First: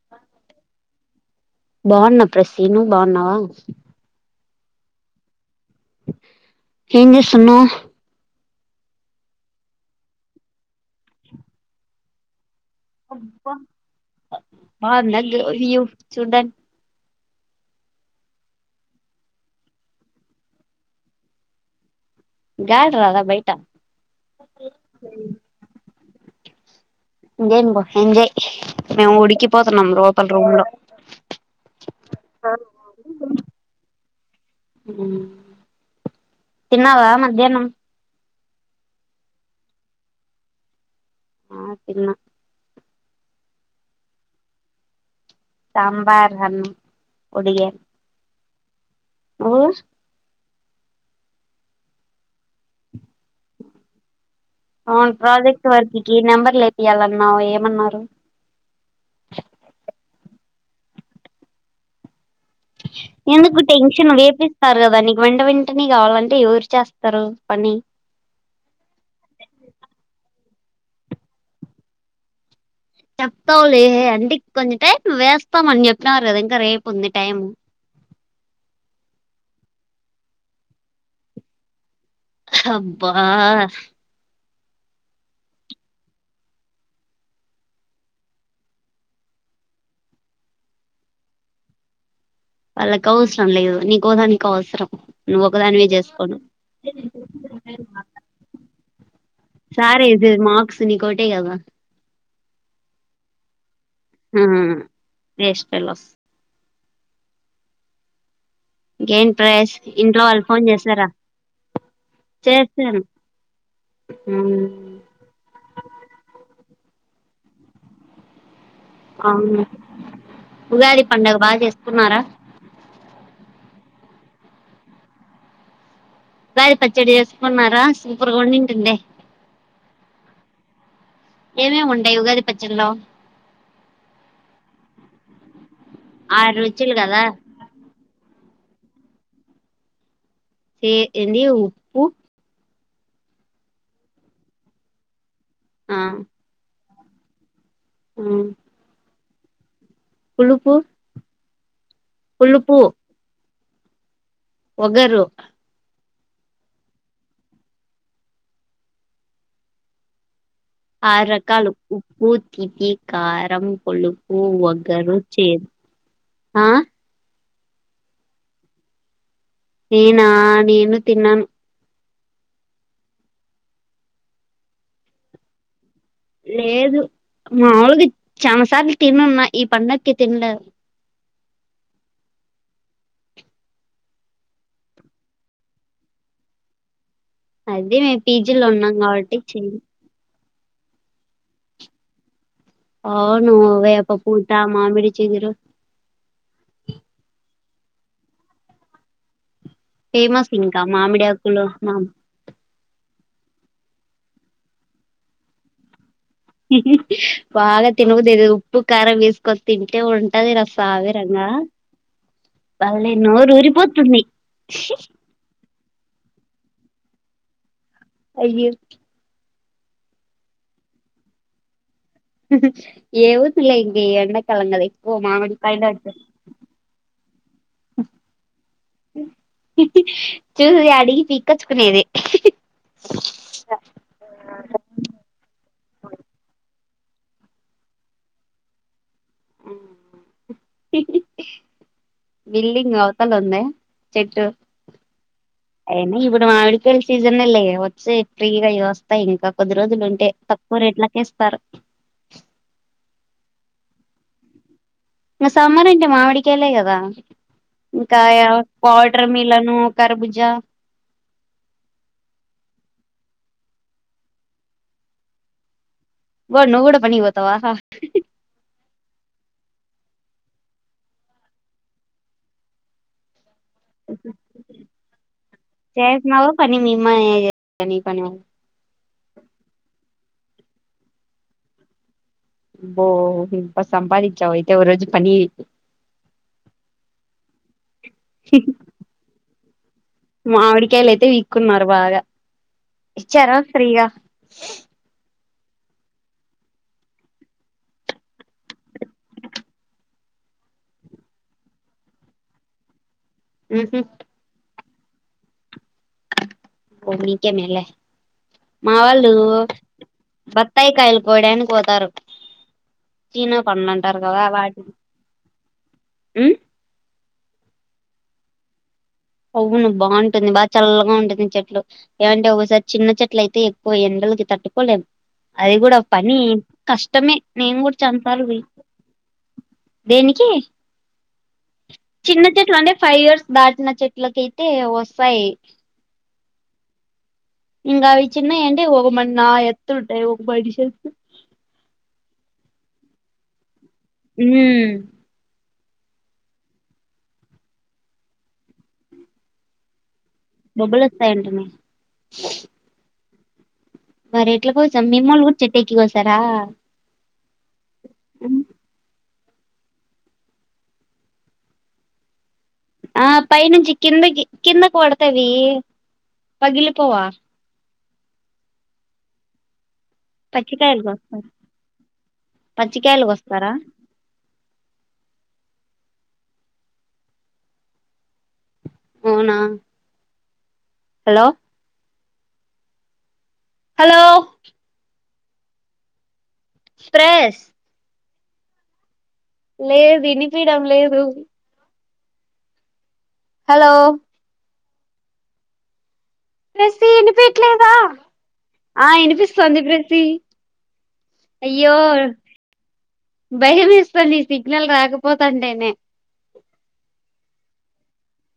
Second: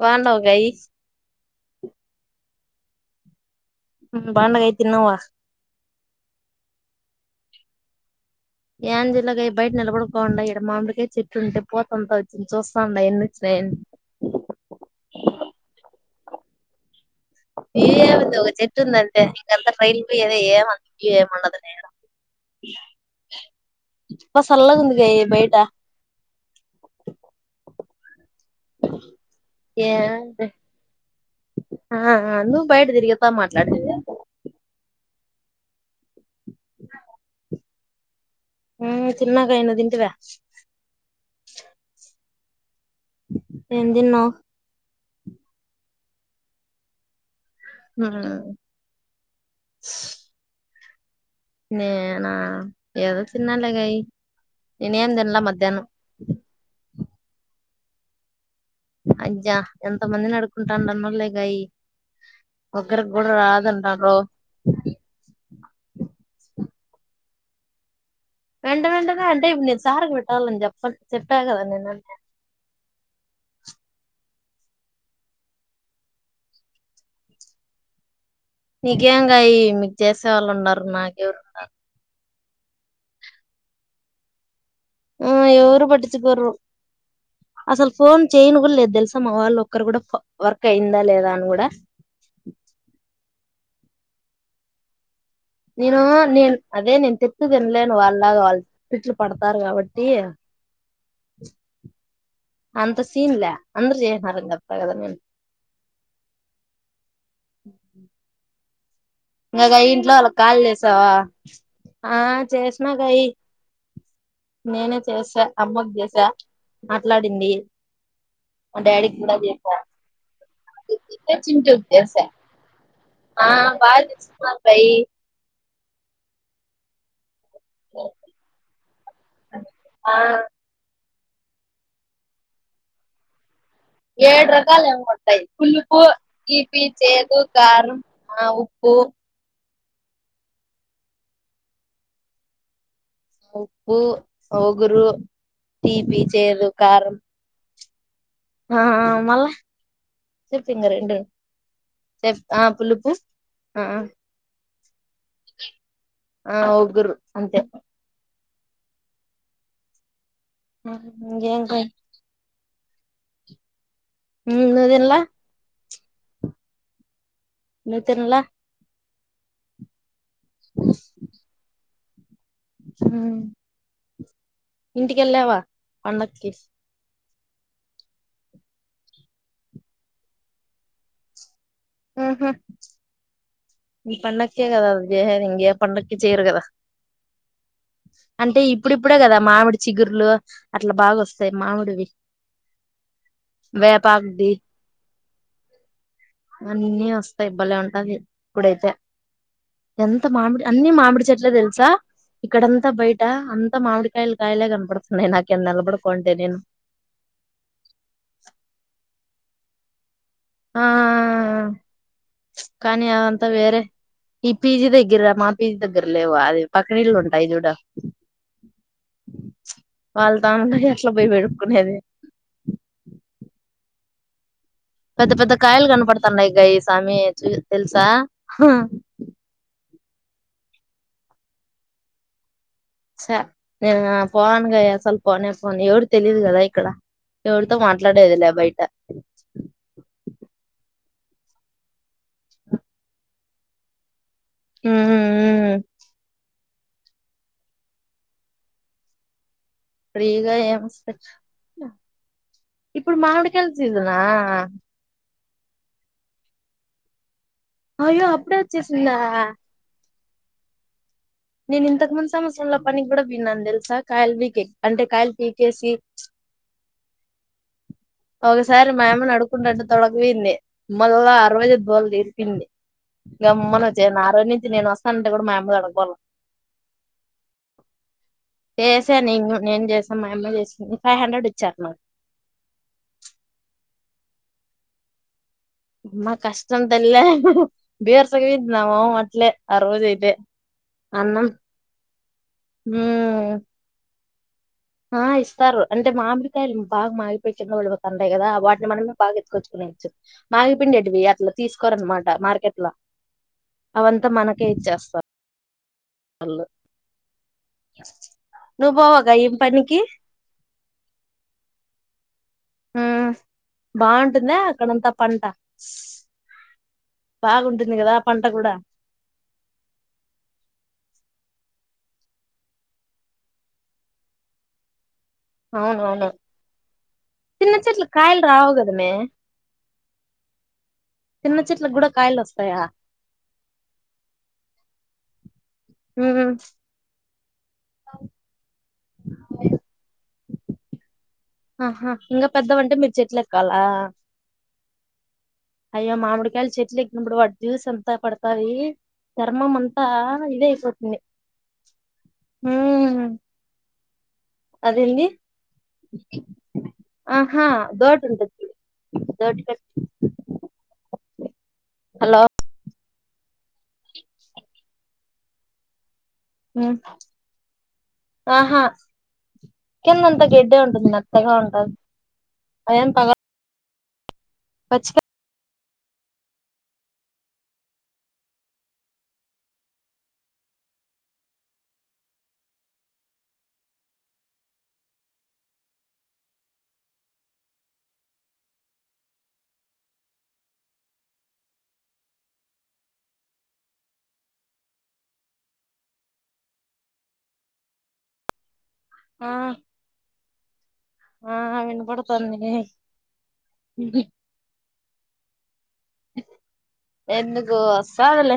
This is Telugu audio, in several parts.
బాగుండవు గయి సీను బాగున్నావా బాగున్న గయి తిన్నావా ఏం చేస్తున్నావ్ ఏంది గయి బయట నిలవోడకుండా ఇక్కడ మామిడిగాయ చెట్టుంటే పోత అంతా వచ్చి చూస్ అబ్బా బాగుందా యు చూడ్డాని న్యూ ఏమింది ఒక చెట్టు ఉందింటే ఇంకంతా ట్రైల్ పోయ అద ఏమ న్యూ ఏం ఉండదు గయి గాలి రాదా బయట బ సల్లగ ఉంది గయి బయట ఎంజాయ్ పో ఎంజాయ్ మేము ఉడికిపోతున్నాం లోపల ఏంది రూమ్ లో ఆ ఆ నువ్వు బయట తిరిగితా మాట్లాడతివి తిన్నావా మధ్యాహ్నం ఉ తిన్న గయి నువ్వు తింటివ ఆ తిన్న ఎం తిన్నావ్ సాంబార్ అన్నం ఒడిగాను హూ నువ్వు నేనా ఏదో తిన్నాలే గయి అవును ప్రాజెక్ట్ వర్క్కి నెంబర్లు ఇపియాలన్నావు ఏమన్నారు అయ్యా ఎంత మందిని అడుకుంటానన్నలే గయి ఎందుకు టెన్షన్ వేపిస్తారు కదా నీకు వెంట వెంటనే కావాలంటే ఎవరు చేస్తారు పని వెంట వెంటనే అంటే ఇప్పుడు నేను సార్కి పెట్టాలని చెప్ప చెప్పా కదా నేనుంటే చెప్తావులే అంటి కొంచెం టైం వేస్తామని చెప్పిన వారు కద ఇంకా రేపు ఉంది టైం నీకేం గాయి మీకు చేసే వాళ్ళు ఉన్నారు నాకు ఎవరున్నారు అబ్బా ఉ ఎవరు పటిచుకోరు అసలు ఫోన్ చేయను కూడా లేదు తెలుసా మా వాళ్ళు ఒక్కరు కూడా వర్క్ అయిందా లేదా అని కూడా వాళ్ళకు అవసరం లేదు నీకోదానికి అవసరం నువ్వు ఒకదానివే నేను చేసుకోను నేను అదే నేను తిట్ తినలేను వాళ్ళలాగా వాళ్ళు పడతారు సారే కాబట్టి ఇది మార్క్స్ నీకోటే కదా అంత సీన్ల అందరు ఆ చేసినారు చెప్తా కదా నేను వేస్ట్ ఫెలోస్ [unintelligible] ఇంకేంటి ప్రయాస్ ఇంకాకయ ఇంట్లో వాళ్ళకి వాళ్ళు కాల్ ఫోన్ చేసారా చేసావా ఆ చేసిన చేశాను గాయి నేనే చేసా అమ్మకు చేశా మాట్లాడింది మా డాడీకి కూడా అవును చేసా ఉగాది పండుగ బాగా చింటుకి చేసుకున్నారా చేశా ఆ బా చేస్తావు గయి బార పచ్చడి వేసుకున్నారా సూపర్గా ఉండింటుందే ఆ ఏమేమి ఉంటాయి ఉగాది పచ్చడిలో ఏడు రకాలు ఏమో ఉంటాయి పులుపు ఆరు తీపి రుచులు కదా చేదు కారం ఆ ఉ పు చి ఏంది ఉప్పు ఉప్పు ఒగురు ఆ తీపి చేదు కారం ఉమ్, ఆ ఆ మళ్ళ పులుపు సుచింగ్ రెండు ఆ పులుపూ ఆ వగరు ఆ ఒగురు అంతే ఆరు ఇంకేం రకాలు కాయ్ ఉప్పు తీపి కారం పులుపు నువ్వు వగరు తినలా చేదు నువ్వు తిన్లా నేనా నేను తిన్నాను ఇంటికెళ్ళావా పండక్కి మాములుగ్ చానాసార్లు తినున్న ఈ పండక్కి తిండ ఆహ ఇ పండక్కే గదది చేహేది ఇంగే పండక్కి చేయరు కదా అదే మేము అంటే పీజీలో ఉన్నాం ఇప్పుడుప్పుడే కాబట్టి గదా మామిడి చేయను చిగుర్లు అట్ల బాగొస్తాయి మామిడివి అవును వేప పూత వేపాకుది మామిడి చిగురు అన్నీ వస్తాయి బలే ఉంటాది ఇప్పుడైతే ఎంత ఫేమస్ మామిడి ఇంకా అన్ని మామిడి చెట్లే ఆకులు తెలుసా మా ఇక్కడంతా అంత మామిడికాయలు కాయలే కనపడుతున్నాయి నాకేం నలబడు బాగా తినబుదైతది ఉప్పు కారం వేస్కోన్ తింటే ఉం ట్టది నా ఆ సావి రంగా కానీ అదంతా వేరే ఈ పి జి దగ్గిర మా పి జి దగ్గర్లేవా అది పకరీళ్లు ఉంటాయి జూడు అయ్యే వాళ్ళ తానబొయ్ అట్ల బొయ్ పెరుపుకునేది ఏవుతిలే ఇంక ఎండక్ పెద్ద పెద్ద కాయలు కనపడతాన్నాయ్ గాయి సామి చ తెలుసా చూసిది అడిగి పీకచ్చుకునేది స నేనా పోన్ గాయి అసలు పోనే ఫోన్ ఎవరు తెలీదు గదా ఇక్కడ ఎవురితో మాట్లాడేదిలే బయట బిల్డింగ్ అవుతల ఉంద చెట్టు అయన్నీ జుబుడమాడి పిల్ సీజన్ లే వచ్చె ఫ్రీగా అయొస్తాయింక కొద్ది రోజులు ఉంటే ఫ్రీగా ఏం తక్కువ రేట్లకే ఇస్తారు పిల్ సీసనా మ సమ్మర్ ఇంట మావిడికాయలే గదా ఇంకా అయ్యో యా అప్పుడే వచ్చేసిందా పాటర్ మిలను కర్భుజా నేను ఇంతకు ముందు సంవత్సరంలో పనికి కూడా పియ్నను తెలుసా కాయలు పీకేక్ అంటే కాయలు పీకేసి గో నువ్వు కూడా పనికి పోతావా ఒకసారి మా యమ్మని అడుకుంటాంటే తొడగిబొయింది మల్లా రోహిత్ గోల దీరిపొయింది గమ్మన వచ్చేహ్న ఆ రోజు నుంచి నేను వస్తానంటే గుడ మాయమ్మ దొడగపోల చేసినావా పని మీ అమ్మ నీ పని చేసా నేను నేన్ చేస్ మాయమ్మ చేసుంది ఫైవ్ హండ్రెడ్ ఇచ్చాను అబ్బో ఇంప సంపాదిచ్చావు అయితే ఒ రోజు పని అమ్మా కష్టం తల్లే బీర్సగవిద్ నా మొహమట్లే మావిడికాయలు అయితే వీకున్నరు బాగా ఇచ్చారా ఉమ్ ఫ్రీగా ఆ ఇస్ అంటే మామిడికాయలు బా మాగిపోయి కిందపడి పోతాంటాయి గదా వాటిని మనం బాగెత్తుకొచ్చుకునైచ్చు. ఆగిపిండేటివి అట్లా తీసుకోరనమాట మార్కెట్ లో ఉహు అవంతా మనకే ఇచ్చేస్తారు వాళ్ళు బో మీకేమెలే మా నువ్వు వాళ్ళు పోవగా ఏం పనికి బత్తాయి కాయలు కోడానికి పోతారు ఉమ్ చీనా పండ్లంటర్ కాదా బాగుంటుందా వాటికి అక్కడంతా పంట ఉ బాగుంటుంది కదా పంట కూడా అవును బాగుంటుంది బాగా చల్లగా ఉంటుంది చెట్లు ఏలాంటే ఒకసారి చిన్న చెట్లు అయితే ఎక్కువండ ఎండకి తట్టుకోలేం అది కూడా అవునవును పనీ కష్టమే చిన్న నేను కూడా చెట్ల కాయలు చంపాలి వి రావు కదమే దేనికి చిన్న చెట్లకు కూడా కాయలు చిన్న చెట్లు వస్తాయా అంటే ఫైవ్ ఇయర్స్ దాటిన చెట్ల లకైతే వస్తాయి ఊ ఇంకా అవి చిన్న యంటే ఒక మ నా ఎత్తుంటాయి ఒక మనిషి ఎత్తు ఆహా ఇంకా పెద్ద అంటే మీరు చెట్లు ఎక్కాలా ఊ అయ్యా మామిడికాయలు చెట్లు ఎకినప్పుడు వాటి జ్యూస్ అంతా పడుతాది చర్మం అంతా పాల్ బొబ్బలు ధైపోతుంది వస్తాయంట ఊ మరి ఎట్లా కోసాం మిమ్మల్ని కూడా చెట్టు ఎక్కి కోసారా ఆహా దోటి ఉంటది దోటీ హలో ఆ పైనుంచి కిందకి కిందకి పడతవి ఉమ్ పగిలిపోవా ఆహా కింద అంత గడ్డే పచ్చికాయలు ఉంటుంది కోస్తారు మెత్తగా ఉంటది అ పచ్చికాయలు పగలావ్ కోస్తారా పచ్చిక అవునా హలో హలో ప్రేస్ లేదు వినిపీడం లేదు హలో [inaudible] వినిపట్లేదా ఆ వినిపిస్తుతోంది ప్రీతి ఆ అయ్యో వినపడుతుంది భయంమేస్తోంది సగ్నల్ రాకపో పోతంటేనే ఎందుకో అస్తాదిలే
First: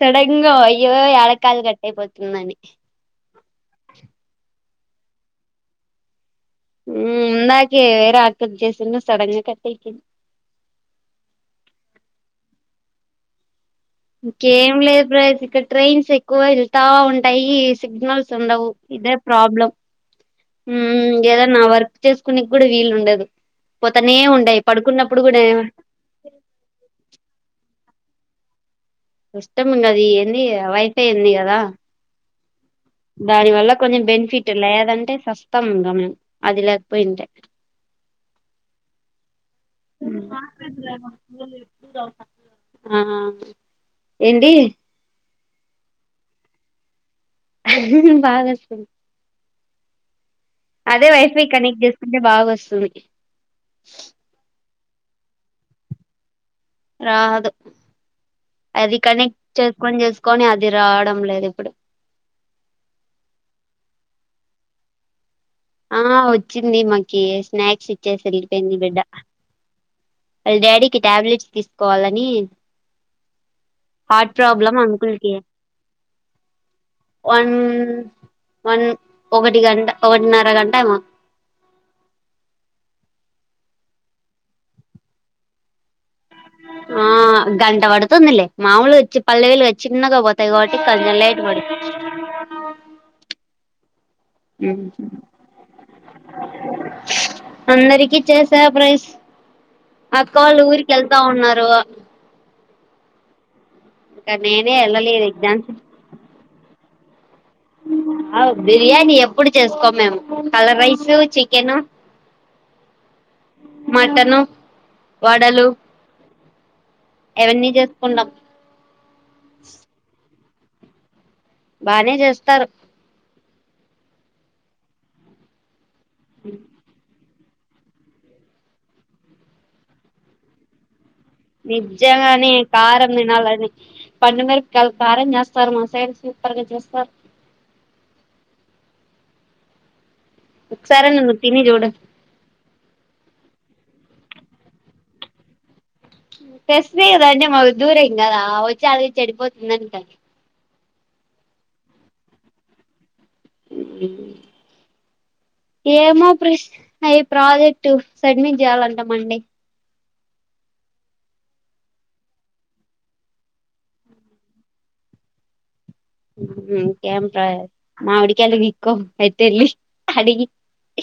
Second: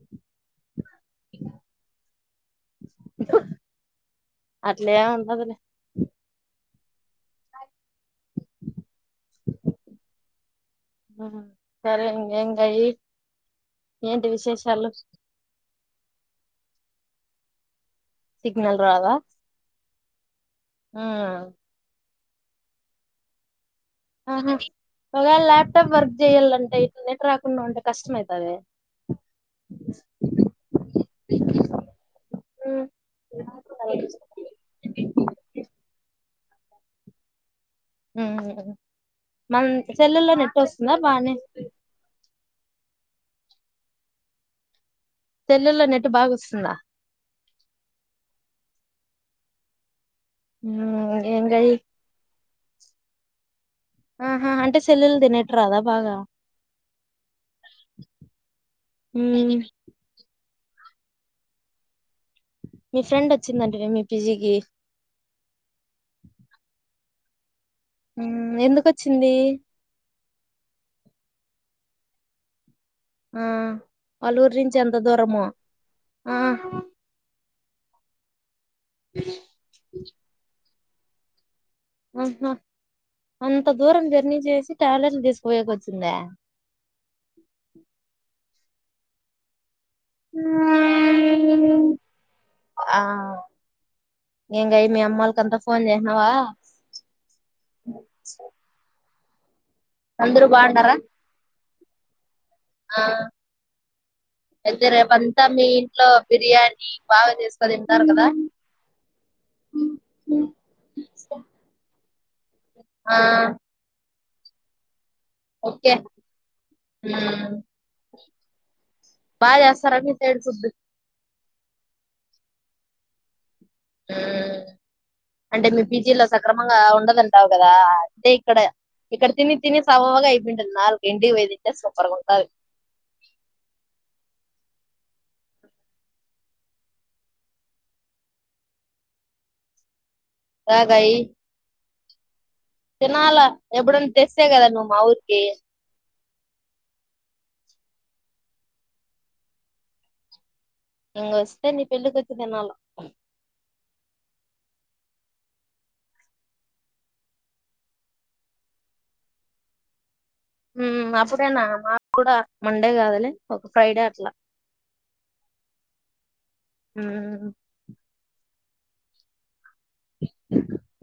సడన్గ అయ్యో యడ కాల్ కట్ట అయిపోతుందని అట్లెం ఉండదులే. ఉ ఇందకే వేరా అక్క కి చేస్తుండే సడన్గా కట్ అయిపోఇంది వయి ఇంకేం లేదు [unintelligible] ఇక్క ట్రైన్స్ ఎక్కువ వెళ్తా ఉంటాయి. సిగ్నల్స్ ఉండవు సిగ్నల్ రాదా ఇదే ప్రాబ్లం. ఊ ఉమ్ ఏదై నా వర్క్ చేసుకునే కూడా వీలు ఉండదు. పోతనే ఆహా ఉండయి పడుకున్నప్పుడు ఒకవేళ కూడా ల్యాప్టాప్ వర్క్ చేయ్యాలంటే ఇంటర్నెట్ రాకుండా ఉంటే కష్టం ఐతది ఇష్టము ఉన్నది ఎంది వైఫై ఉంది కదా ఉమ్ దాని వల్ల కొంచెం బెనిఫిట్ లేదంటే కష్టంగా అది లేకపోయింటే ఊ ఊ బానే ఆ ఏంది సెల్లలో నెట్టు బాగుస్తుందా బాగాస్తు అదే ఉమ్ వైఫై ఏంగయి కనెక్ట్ చేసుకుంటే బాగా వస్తుంది ఆహా అంటే సెల్లుంది నెట్ రాదా బాగా రాదు అది ఉమ్ కనెక్ట్ చేసుకొని చేసుకొని అది ఇది రావడం లేదు ఇప్పుడు మీ ఫ్రెండ్ వచ్చిందంటవే మీ పిజీకి ఆ వచ్చింది మాకి స్నాక్స్ ఇచ్చేసి ఉమ్ వెళ్ళిపియింది బిడ్డ ఎందుకొచ్చింది వాళ్ళ డాడీకి టాబ్లెట్స్ తీసుకోవాలని ఆ హార్ట్ వాళ్ళ ఊరు నుంచి ప్రబ్లమ్ ఎంత అంకుల్కి దూరమో ఆ ఆహా వన్ ఉన్ వన్ ఒకటి గంట ఒకటిన్నర గంట ఏమో ఆహా అంత దూరం జర్నీ చేసి టాబ్లెట్లు తీసుపోయేకి వచ్చిందా ఆ గంట పడుతుందిలే మాముూలు వచ్చి పల్లె వెలుగు వచ్చి చిన్నగాపోతాయిగబ్బట్టి కొంచం లైట్ పడుతుంది ఆ ఇంగ ఉమ్ మీ అమ్మోళ్ళకి అంతా ఫోన్ చేసినావా అందరికి చేసా ప్రస్ అక్క అందరు వాళ్ళు ఊరికి బాగుండారా వెళ్తా ఉన్నారు ఆ ఇంకా నేనే అయితే రేపు వెళ్ళలేదు అంతా మీ ఎగ్జామ్స్ ఇంట్లో బిర్యానీ బాగా చేస్త అ బిర్యానీ ఎప్పుడు చేసుకోము మేము కలర్ రైస్ చికెన్ ఆ చికెను వడలు ఓకే ఎవన్నీ చేసుకుంటాం బా చేస్తారా మీ సైడ్ ఫుడ్ బానే చేస్తారు ఉమ్ అంటే మీ పీజీలో సక్రమంగా ఉండదన్ అంటావు కదా అంటే ఇక్కడ ఇక్కడ తిని తిని సవ్వగా అయిపోంటుంది నాలుక్ నిజంగానే కారం తినాలనే పండు మెరప్ కాల్ కారం చేస్తారు మా సైడ్ సూపర్గా చేస్తారు ఒక సారి తాగాయి అన్న నువ్ తిని చూడు తినాలా ఎప్పుడున్నా తెస్తసే కదా నువ్వు మా ఊరికి తెస్తేకదా అంటే మా దూరేం కదా వచ్చలకు అది చెడిపోతుంది అని అందుకని ఇంగోస్తే నీ పెళ్ళికి వచ్చిదినాలా ఉ ఏమో ప్రస్ అయి ప్రాజెక్ట్ సడ్మిట్ చేయాలంటా మండే ఉమ్ అప్పుడేనా మాకు కూడా మండే కాదలే ఒక ఫ్రైడే అట్లా ఉమ్ ఇంకేం ఉమ్, ప్రస్ మామిడికాయిలు పిక్కో అయితే ఏళ్ళి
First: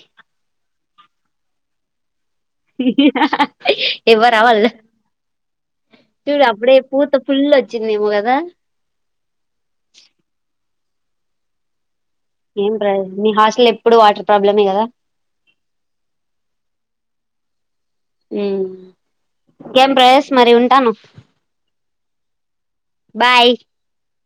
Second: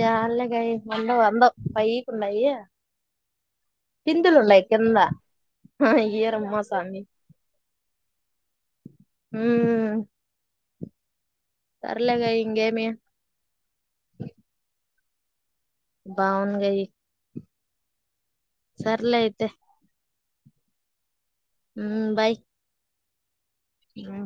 యాల్లె గాయి అందవ్ అందవ్ పైక్ పిందులు ఇవ్వరా ఉన్నాయి వాళ్ళు కింద చూడు ఈయరమ్మ అప్పుడే సామి పూత ఫుల్ వచ్చిందేమో కదా ఉమ్ ఏం ఇంగేమి ప్రస్ మీ హాస్టల్లో ఎప్పుడు వాటర్ ప్రాబ్లమే కదా బా అవును గాయి ఉమ్ అయితే ఇంకేం ప్రస్ మరి ఉంటాను ఉమ్ బాయ్ బాయ్ ఉమ్.